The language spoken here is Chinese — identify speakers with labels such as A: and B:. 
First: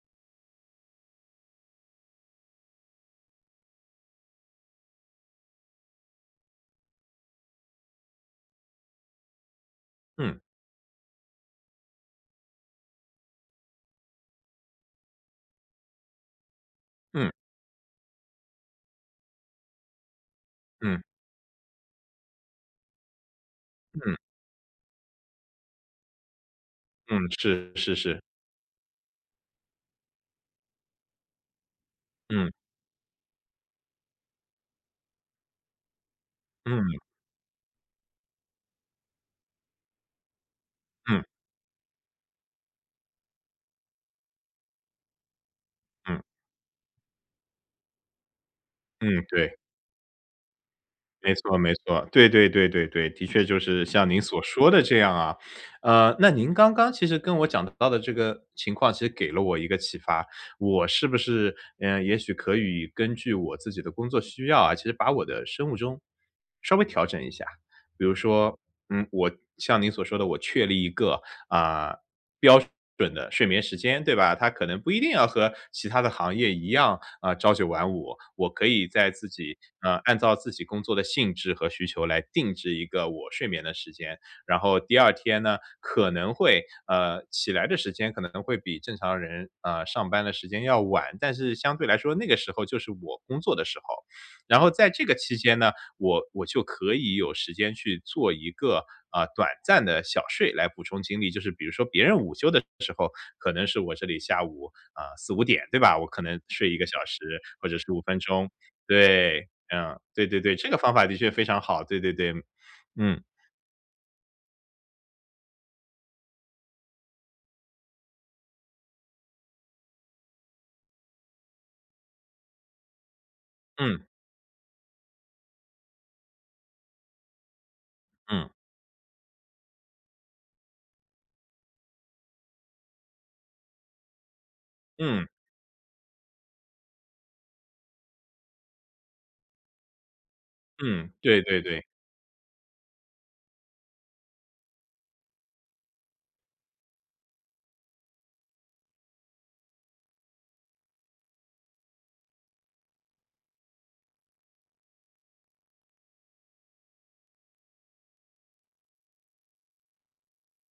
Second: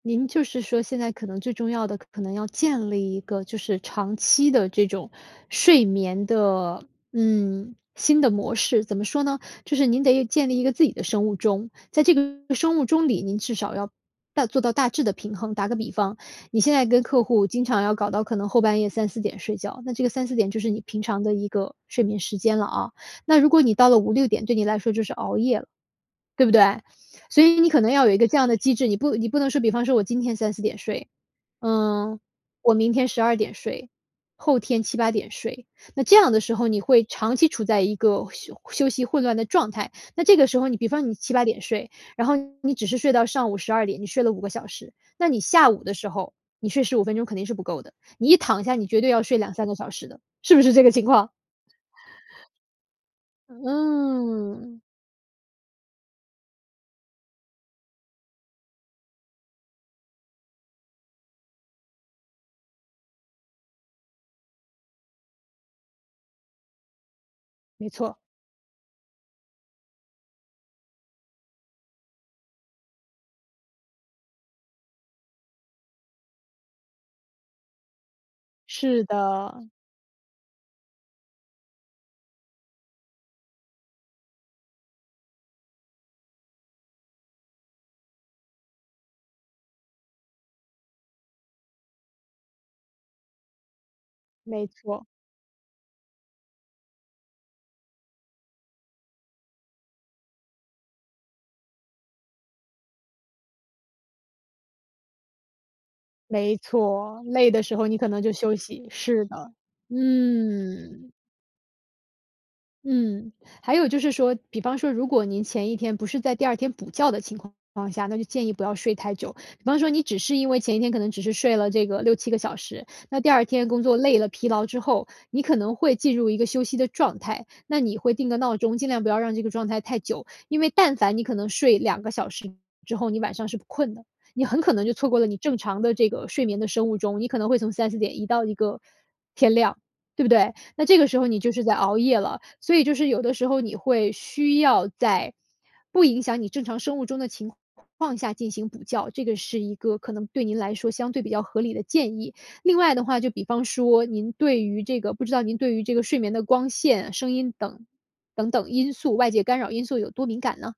A: 您就是说现在可能最重要的，可能要建立一个就是长期的这种睡眠的，嗯，新的模式。怎么说呢，就是您得
B: 嗯。
A: 建立一个自己的生物钟。在这个生物钟里，您至少要大做到大致的平衡。打个比方，你现在跟客
B: 嗯。
A: 户经常要搞到可能后半夜3、4点睡觉，那这个3、4点就是你
B: 嗯。
A: 平常的一个睡眠时间了啊。那如果你到了五
B: 嗯。
A: 六点对你来说就是熬夜了。对不对？
B: 嗯，
A: 所以你
B: 是
A: 可能
B: 是
A: 要有一
B: 是。
A: 个这样的机制，你不你不能说，比方说我今天3、4点睡，呃，
B: 嗯。
A: 我明天12点睡，后天7、8点睡，那这样的时候你
B: 嗯。
A: 会长期处在一个休休息混乱的状态。那这个时候，你比方你
B: 嗯。
A: 7、8点睡，然后你只是睡到上午12点，你睡了5个小时，那你下午的时
B: 嗯。
A: 候，你睡15分钟肯定是不够的，你一躺下你绝对要
B: 嗯，
A: 睡两
B: 对。
A: 三个小时的，是不是这个情况？
B: 没错没错，对对对对对，的确就是像您所说
A: 嗯。
B: 的这样啊。呃，那您刚刚其实跟我讲到的这个情况，其实给了我一个启发，我是不是，呃，也许可以根据我自己的工作需要啊，其实把我的生物钟稍微调整一下。
A: 没
B: 比如
A: 错。
B: 说，嗯，我像您所说的我确立一个，啊，标准的睡眠时间对吧？它可能不一定要和其他的行业一样，啊，朝九晚五。我可以
A: 是
B: 在自己
A: 的。
B: 呃，按照自己工作的性质和需求来定制一个我睡眠的时间。然后第2天呢可能会呃，起来的时间可能会比正常人，呃，上班的时间要晚。但是相对来说那个时候就是我工作的时候。然
A: 没
B: 后在
A: 错。
B: 这个期间呢，我我就可以有时间去做一个，呃，短暂的小睡来补充精力，就是比如说别人午休的时候可能是我这里下午啊，4、5点对吧，我可能
A: 没
B: 睡1个小时
A: 错，累的
B: 或
A: 时
B: 者
A: 候
B: 十
A: 你
B: 五
A: 可
B: 分
A: 能就
B: 钟。
A: 休息，是
B: 对，
A: 的。
B: 嗯，对对对，这个方法
A: 嗯。
B: 的确非常好，对对对，嗯。
A: 嗯，还有就是说，比方说如果您前一天不是在第2天补觉的情况情况下，那就建议不要睡太久。比方说你只是因为前一天可能只是睡了这个6、7个小时，那第2天工作
B: 嗯。
A: 累了疲劳之后，你可能会进入一个休息的状态，那你会定个
B: 嗯。
A: 闹钟，尽量不要让这个状态太久。因为但凡你可能睡2个小时之后，你晚上是不困的，你很可能就错过了
B: 嗯。
A: 你正常的这个睡眠的生物钟。你可能会从3、4点移到一个天亮，对不对？那这个
B: 嗯，
A: 时候你
B: 对
A: 就
B: 对
A: 是在
B: 对。
A: 熬夜了。所以就是有的时候你会需要在不影响你正常生物钟的情况下进行补觉，这个是一个可能对您来说相对比较合理的建议。另外的话就比方说您对于这个不知道您对于这个睡眠的光线、声音等等等因素外界干扰因素有多敏感呢？